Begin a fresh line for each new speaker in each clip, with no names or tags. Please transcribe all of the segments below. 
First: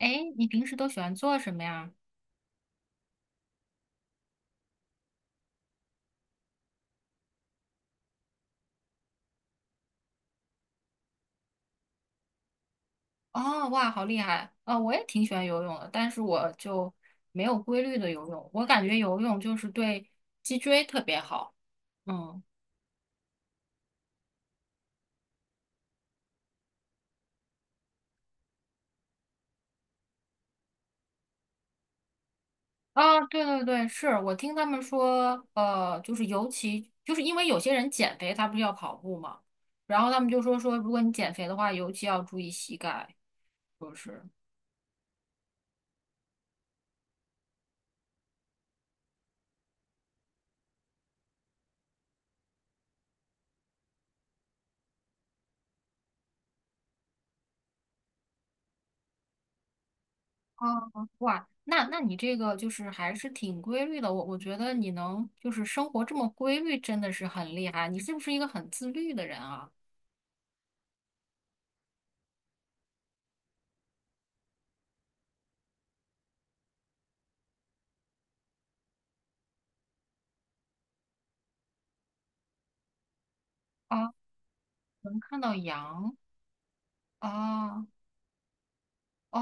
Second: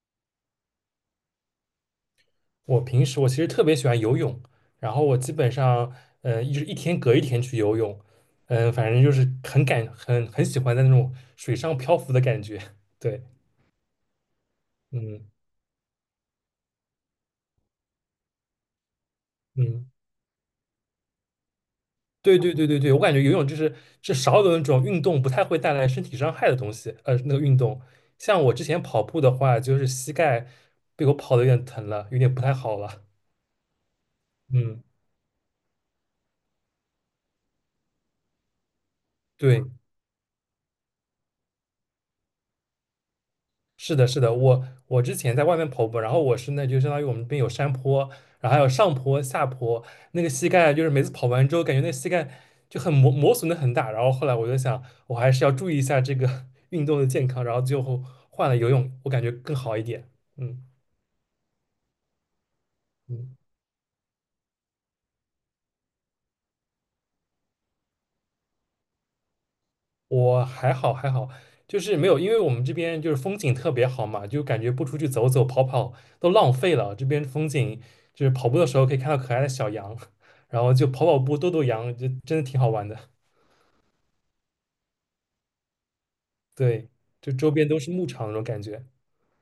哎，你平时都喜欢做什么呀？
我平时其实特别喜欢游泳，然后我基本上，一天隔一天去游泳，嗯、反正就是很感很很喜欢在那种水上漂浮的感觉。对，
哦，哇，好厉害！啊、我也挺
嗯
喜欢游泳的，但是我就没有规律的游泳。我感觉游泳就是
嗯，
对脊椎特别好。
对
嗯，
对对对对，我感觉游泳就是是少有的那种运动不太会带来身体伤害的东西，那个运动，像我之前跑步的话，就是膝盖被我跑的有点疼了，有点不太好了。
啊，对对对，是我听他们
嗯，
说，就是尤其就是因为有些人减肥，他不是要跑步嘛，
对，
然后他们就说，如果你减肥的话，尤其要注意膝盖，就
是的，是
是。
的，我之前在外面跑步，然后我是那就相当于我们这边有山坡，然后还有上坡、下坡，那个膝盖就是每次跑完之后，感觉那膝盖就很磨损的很大。然后后来我就想，我还是要注意一下这个 运动的健康，然后最后换了游泳，我感觉更好一点。嗯。
哦，哇，那那你这个就是还是
嗯
挺规律的，我觉得你能就是生活这么规律，真的是很厉害。你是不是一个很自律的人啊？
我还好，就是没有，因为我们这边就是风景特别好嘛，就感觉不出去走走跑跑都浪费了。这边风景就是跑步的时候可以看到可爱的小羊，然后就跑跑步逗逗羊，就真的挺好玩的。
啊，能看到羊
对，就周边都
啊，
是牧场那种感觉。
哦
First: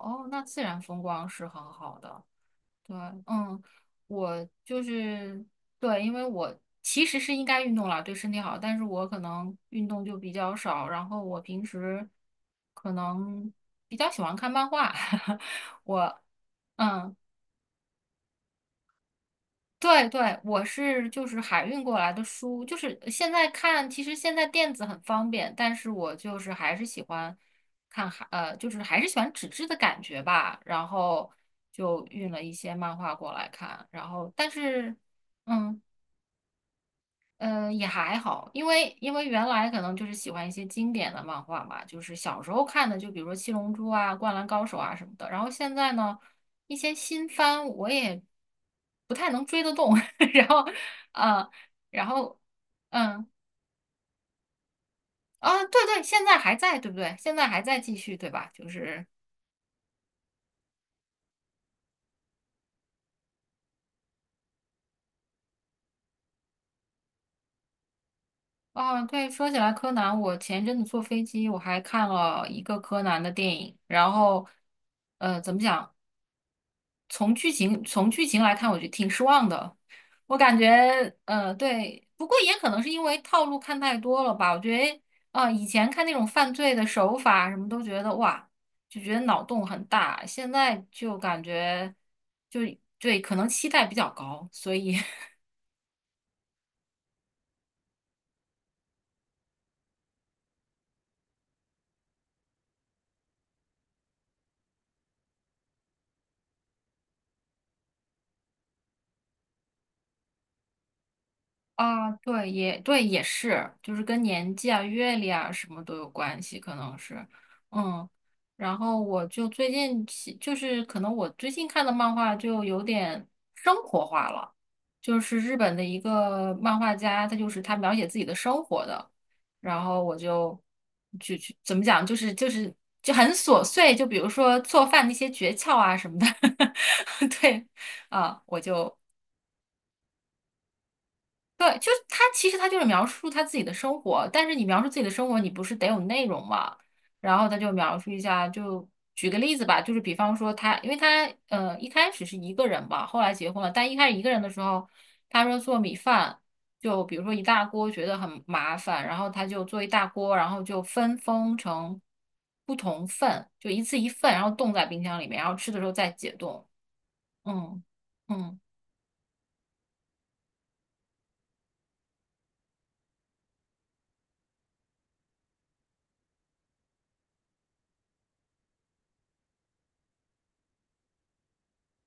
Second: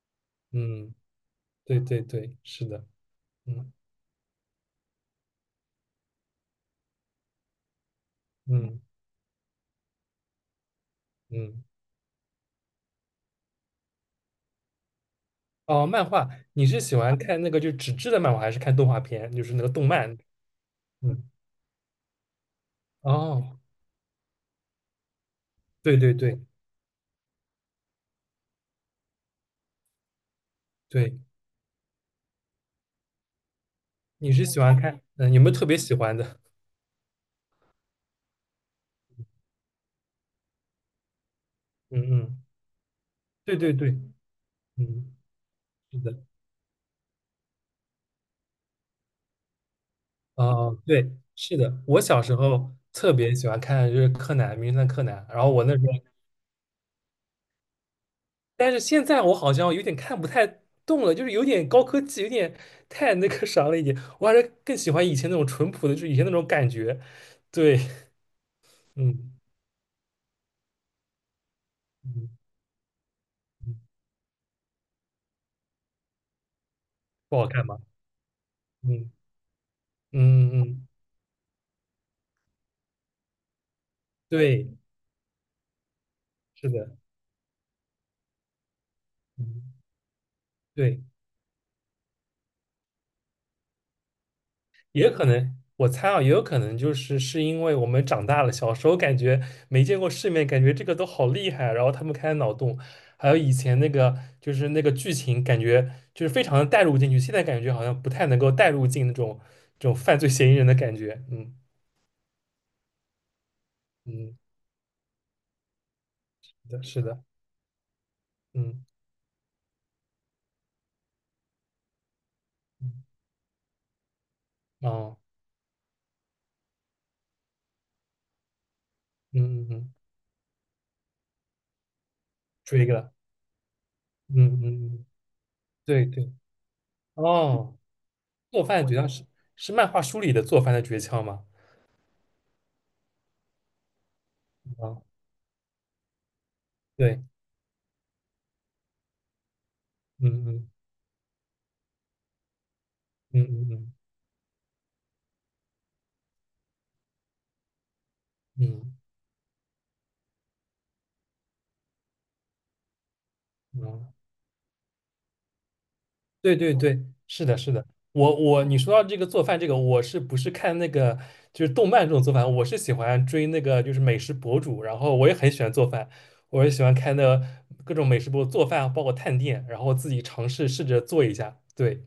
哦，那自然
嗯，
风光是很
对
好
对
的。
对，是的。
对，嗯，
嗯
我就是对，因为我其实是应该运动啦，对身体好，但
嗯
是我可能运动就比较少，然后我
嗯。
平时可能比较喜欢看漫画，
哦，漫
我。
画，你是喜
嗯。
欢看那个就纸质的漫画，还是看动画片，就是那个动
对
漫？
对，我是就
嗯，
是海运过来的书，就是现在
哦，
看，其实现在电子很方便，但是
对对
我
对
就是还是喜欢看海，就是还是喜欢纸质的感觉吧。然
对，
后就运了一些漫画过来看，然
你
后
是
但
喜欢
是，
看，有没有特别
嗯。
喜欢的？
嗯，也还好，因为原来可能就是喜欢一些经典的漫画嘛，就
嗯
是小
嗯。
时候看的，就比如说《七
对
龙
对
珠》
对，
啊、《灌篮高手》啊什么
嗯，
的。然后现在
是
呢，
的，
一些新番我也不太能追得动。然后，
啊、对，
呃，
是的，我
然
小时
后，
候特
嗯，
别喜欢看就是柯南、名侦探柯南，然后
啊，
我那时
对
候，
对，现在还在，对不对？现在还在继续，对吧？就
但是现
是，
在我好像有点看不太动了，就是有点高科技，有点太那个啥了一点，我还是更喜欢以前那种淳朴的，就是以前那种感觉，对，
哦，对，
嗯
说起来柯南，我前一阵子坐飞机，我还看
嗯
了一个柯南的电
嗯，
影，然后，呃，怎么讲？从
不好
剧
看吧？
情从剧情来看，我觉得挺
嗯
失望的。我
嗯
感
嗯，
觉，呃，对，不过也可能是因为套路看太多了吧。我
对，
觉得，啊、以前看那种犯
是
罪的
的，
手法什么都觉得哇，就觉得脑洞
嗯
很大，现在
对。
就感觉就对，可能期待比较高，所以
也可能，我猜啊，也有可能就是是因为我们长大了，小时候感觉没见过世面，感觉这个都好厉害啊，然后他们开脑洞，还有以前那个就是那个剧情，感觉就是非常的带入进去，现在感觉好像不太能够带入进那种这种犯罪嫌疑人的感觉，嗯
啊，对，也对，也是，就是跟
嗯，
年纪啊、阅历啊什么都有关
是
系，可
的，
能
是的，
是，嗯。然
嗯
后我就最近喜，就是可能我最近看的漫画就有
嗯
点生活化了，
哦，
就是日本的一个漫画家，他就是他描写自己的生活的，
嗯嗯
然
嗯，
后我就怎么讲，就是
追
就
了，
很琐碎，就比如
嗯
说做
嗯嗯，
饭那些诀窍啊
对
什么的，
对，
对
哦，
啊，我
做饭
就
诀窍是是漫画书里的做饭的诀窍吗？
对，就是他，其实他就是描述他自己的生活，但是你描述自
啊，
己的生活，你不是得有内容嘛？
对，
然后他就描述一下，就举个例子吧，就是比方
嗯
说
嗯
他，因为他一开始是一个人吧，后来
嗯
结婚
嗯
了，但
嗯。
一开始一个人的时候，他说做米饭，就比如说一大锅觉得很麻
嗯
烦，然后他就做一大锅，然后就分封成不同份，就一次
嗯，
一份，然后冻在冰箱里面，然后吃的时候再解
对
冻。
对对，是的，是
嗯
的。我
嗯。
我你说到这个做饭这个，我是不是看那个就是动漫这种做饭？我是喜欢追那个就是美食博主，然后我也很喜欢做饭，我也喜欢看那各种美食博主做饭，包括探店，然后自己尝试试着做一下。对，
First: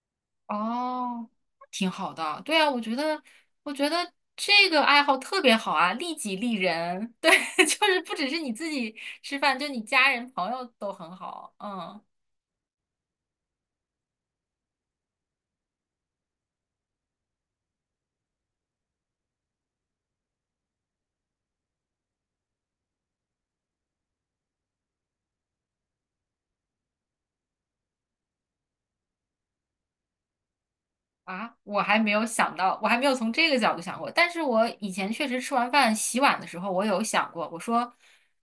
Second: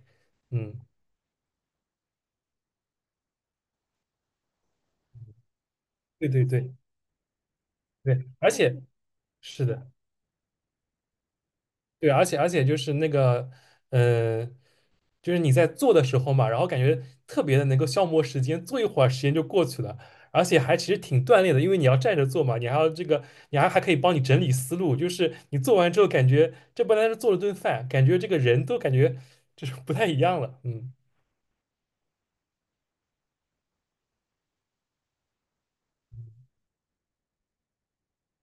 嗯，
哦，挺好的。对啊，我觉得，我觉得这个爱好特别好啊，利
对
己
对
利
对
人。对，就是不
对，
只是
而
你自
且
己吃饭，
是
就你
的，
家人朋友都很好。嗯，
对，而且就是那个，呃，就是你在做的时候嘛，然后感觉特别的能够消磨时间，做一会儿时间就过去了，而且还其实挺锻炼的，因为你要站着做嘛，你还要这个，你还可以帮你整理思路，就是你做完之后感觉这不单是做了顿饭，感觉这个人都感觉就是不太一样了，嗯
啊，我还没有想到，我还没有从这个角度想过。但是我以前确实吃完饭洗碗的时候，我有想过，我说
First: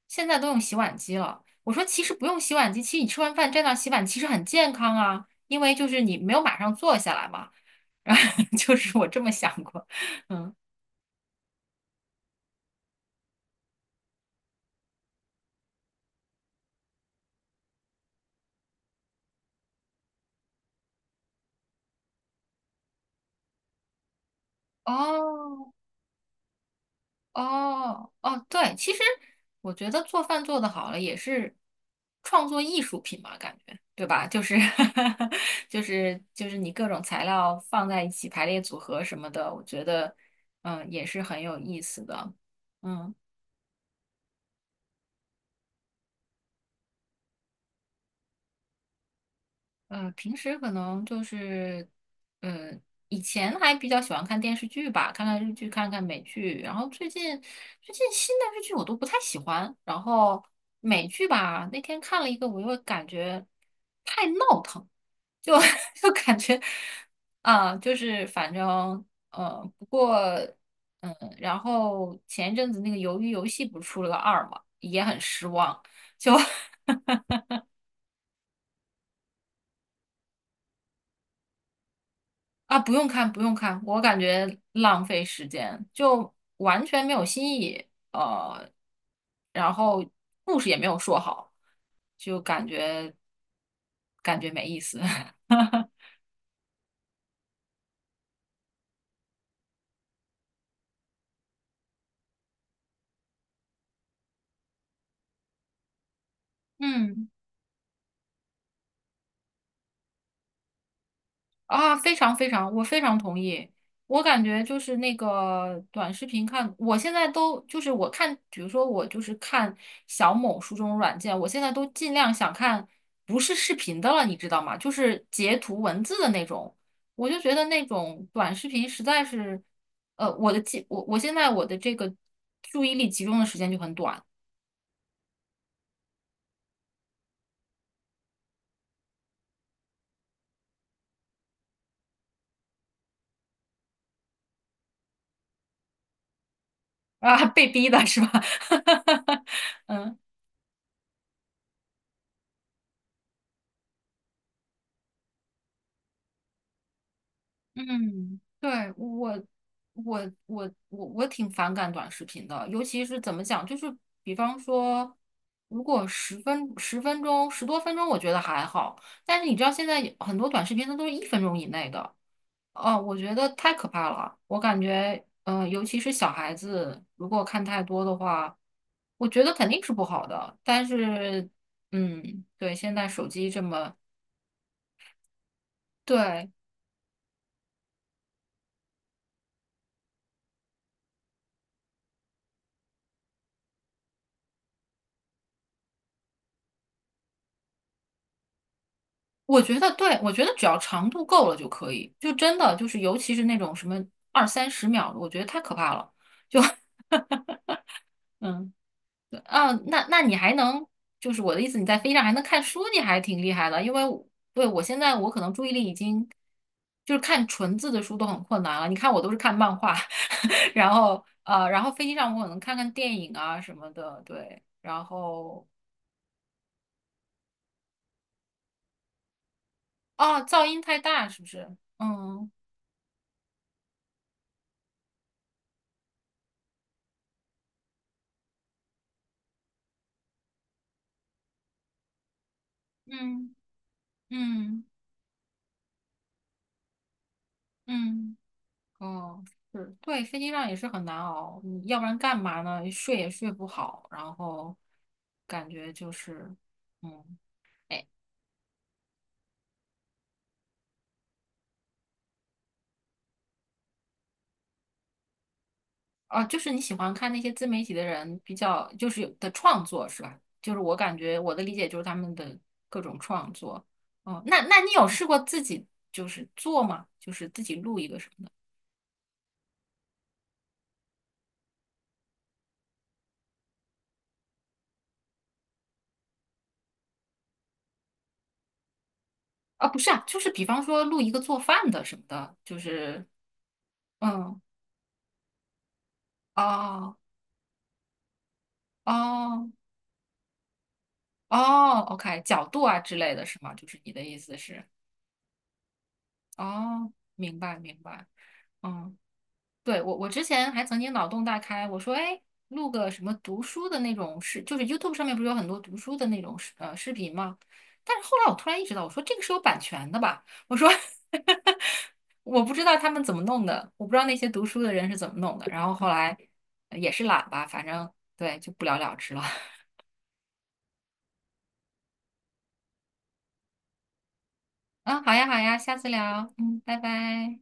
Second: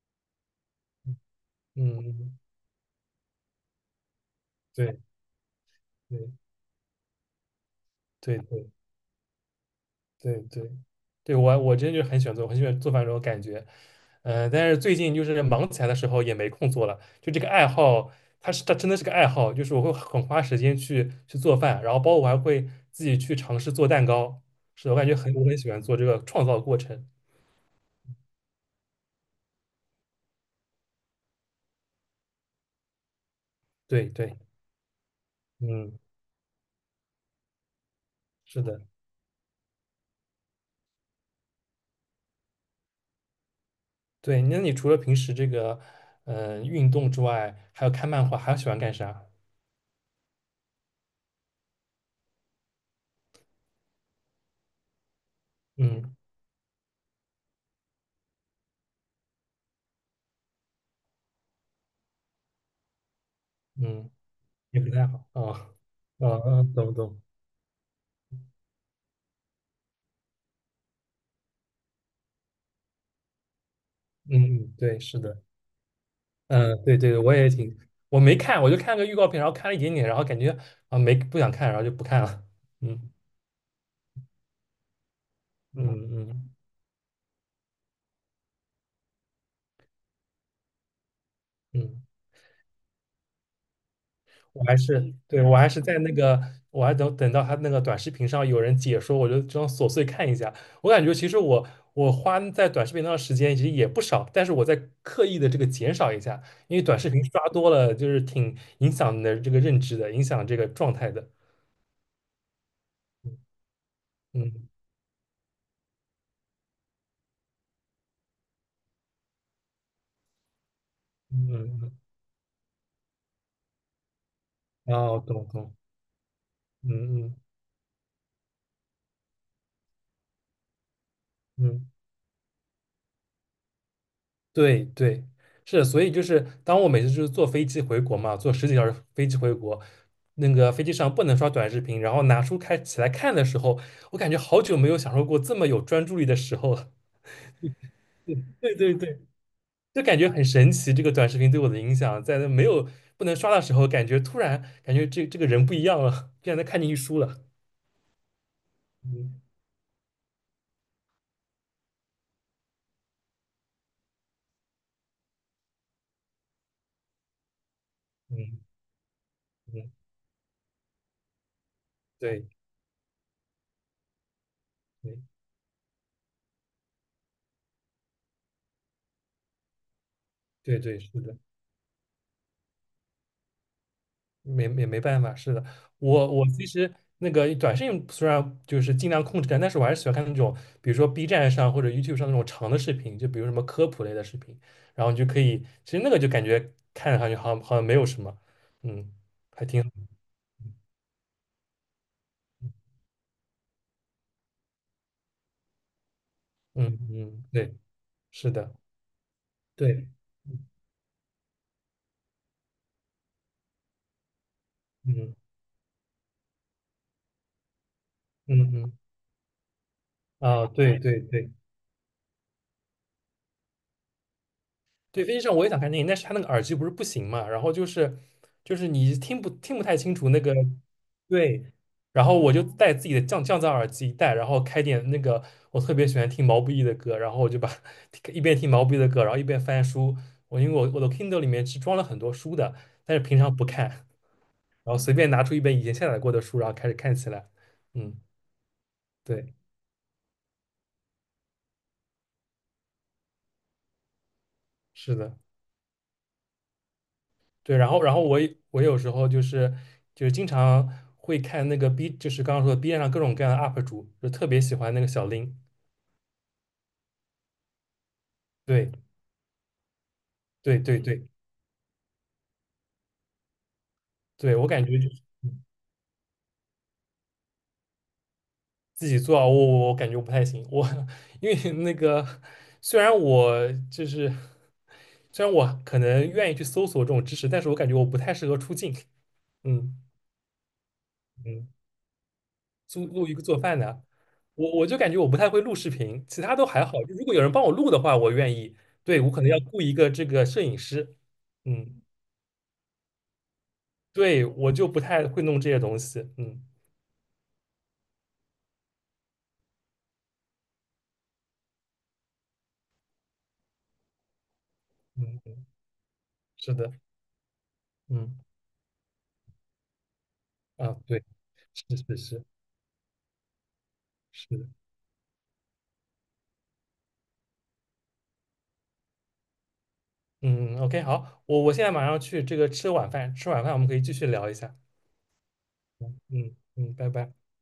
现在都用洗碗机了，我说
嗯
其
嗯，
实不用
嗯
洗碗机，其实你吃完饭站那儿洗碗，其实很健康
对
啊，因为就是你没有
对
马上坐下来嘛。然后
对对。
就是我这么想过，
对
嗯。
对对，我真就很喜欢做，我很喜欢做饭这种感觉。嗯、但是最近就是忙起来的时候也没空做了，就这个爱好，它真的是个爱好，就是我会很花时间去做饭，然后包括我还会自己去尝试做蛋糕。是的，我很喜
哦
欢做这个创造过程。
哦，对，其实我觉得做饭做的好了也是创作艺术品嘛，感觉对
对
吧？
对，
就是 就
嗯，
是就是你各种材料放在一起排列
是
组
的，
合什么的，我觉得嗯也是很有意思的。嗯。
对。那你除了平时这个嗯、运动之外，还有看漫画，还喜欢干啥？
呃，平时可能就是，呃，以前还比较喜欢看电视剧吧，看看日剧，看看
嗯
美剧。然后最近新的日剧我都不太喜欢。然后美剧吧，那天看了一个，我又感觉
嗯，也不太好
就
啊，
就感觉
懂懂。
啊、就是反正呃，不过嗯，然后前一阵子那个《鱿鱼游戏》不是出了个二嘛，
嗯，嗯对，
也
是
很
的。
失望。就
嗯，对对，我也挺，我没看，我就看个预告片，然后看了一点点，然后感觉啊没不想看，然后就不看了。
啊，不用
嗯
看，不用看，我感觉浪费时间，
嗯
就
嗯
完全没有新意，然后故事也没有说好，
嗯，
就感觉感觉没意思。
我还是在 那个，我还等等到他那个短视频上有人解说，我就这样琐碎看一下。我感觉其实我花在短视频上的时间其实也不少，但是我在刻意的这个减少一下，因为短视频
嗯。
刷多了就是挺影响你的这个认知的，影响这个状态的。
啊，非常，我非常同意。我感
嗯
觉
嗯
就是那个短视频看，我现在都就是我看，比如说我就是看小某书这种软件，
嗯
我现在
嗯，
都
嗯
尽量想看不是视频的了，你知道吗？就
嗯哦，
是
懂
截
懂，
图文字的那种。
嗯
我
嗯
就觉得那种短视频实在是，呃，我的记我我现在我的
嗯。
这个注意力集中的时间就很短
对对，是，所以就是当我每次就是坐飞机回国嘛，坐十几个小时飞机回国，那个飞机上不能刷短视频，然后拿书开起来看的时候，我感觉好久没有享受过这么有专注力的时候了。
啊，被逼的是 吧？
对对对对，就
嗯。
感觉很神奇，这个短视频对我的影响，在那没有不能刷的时候，突然感觉这个人不一样了，竟然能看进去书了。
嗯，对，我
嗯
我我我我挺反感短视频的，尤其是怎么讲，就是比方说，如果十多分钟，我觉得
嗯
还好，但是你知道现
嗯，
在有很多短视频它都是一分钟以内的，
对
哦，我觉得太可怕了，我感
对
觉，呃，尤其是小孩子如果看太多的话，我觉得肯定是不好的，
对
但
对，是的。
是，嗯，对，现在手机这么。
没没没办法，是的，我
对，
其实那个短视频虽然就是尽量控制但是我还是喜欢看那种，比如说 B 站上或者 YouTube 上那种长的视频，就比如什么科普类的视频，然后你就可以，其实那个就感觉看上去好像好像没有什么，嗯，
我
还
觉
挺，
得对，我觉得只要长度够了就可以，就真的就是，尤其是那种什么二三十秒的，我觉得太可怕了。就
嗯嗯，对，是的，
嗯，对啊，那
对，
那你还能，就是我的意思，你在飞机上还能看书，你还挺厉害的。因为我对我现在我
嗯
可能注意力已经就是看纯字的书都很困
嗯
难了。你
嗯
看我都是看漫画，
嗯，啊，
然
对对
后
对。
呃，然后飞机上我可能看看电影啊什么的，对。然
对，飞机上我
后
也想看电影，但是他那个耳机不是不行嘛，然后就是就是你听不太清楚那
哦，
个
噪音太大是不
对，
是？
然后
嗯
我就带自己的降噪耳机一戴，然后开点那个我特别喜欢听毛不易的歌，然后我就把 一边听毛不易的歌，然后一边翻书。我因为我的 Kindle 里面是装了很多书的，但是平
嗯
常不看，
嗯
然后随便拿出一本以前下载过的书，然后开始看起来。嗯，
嗯。哦，
对，
是，对，飞机上也是很难熬，你要不然干嘛呢？睡也睡不好，然后
是的。
感觉就是，嗯，
对，然后
哎，
然后我有时候就是就是经常会看那个 B，就是刚刚说的 B 站上各种各样的 UP 主，就特别喜欢那个小林。
哦，就是你喜欢看那些自媒体的人比较，
对
就是有的创作是吧？就是
对
我
对
感
对
觉我的理解就是他们的各种创作。哦，
对，
那
我
那
感
你
觉
有
就是
试过自己就是做吗？就是自己录一个什么的？
自己做啊，我感觉我不太行，我 因为那个虽然我就是虽然我可能愿意去搜索这种知识，但是我感觉我不太适合出镜。
啊，
嗯
不是啊，就是比方说录一个做
嗯。
饭的什么的，就
租
是
录一个做饭的，
嗯，
我就感觉我不太会录视频，其他都还好。就
哦
如果有人帮我录的话，我愿意。对，我可能要
哦。
雇一个这个摄影师，
哦
嗯，
，OK，角度啊之类的是吗？就是你的意
对，
思
我
是，
就不太会弄这些东西，嗯
哦，明白，嗯，对，我我之前还曾经脑洞大开，我说，哎，录个什么读书的那种视，就是 YouTube 上面
嗯，
不是有
嗯
很多读书的那种
是的，
视频吗？但是
嗯
后来我突然意识到，我说这个是有版权的吧？我说
啊，对，是是 是
我不知道他们怎么弄的，我不知道那些
是
读
的，
书的人是怎么弄的。然后后来也是懒吧，反正对，就不了了之了。
嗯嗯，OK，好，我现在马上去这个吃晚饭，吃晚饭我们可以继续聊一下，
嗯，好呀好呀，下次
嗯
聊，
嗯
嗯，
嗯，
拜
拜拜。
拜。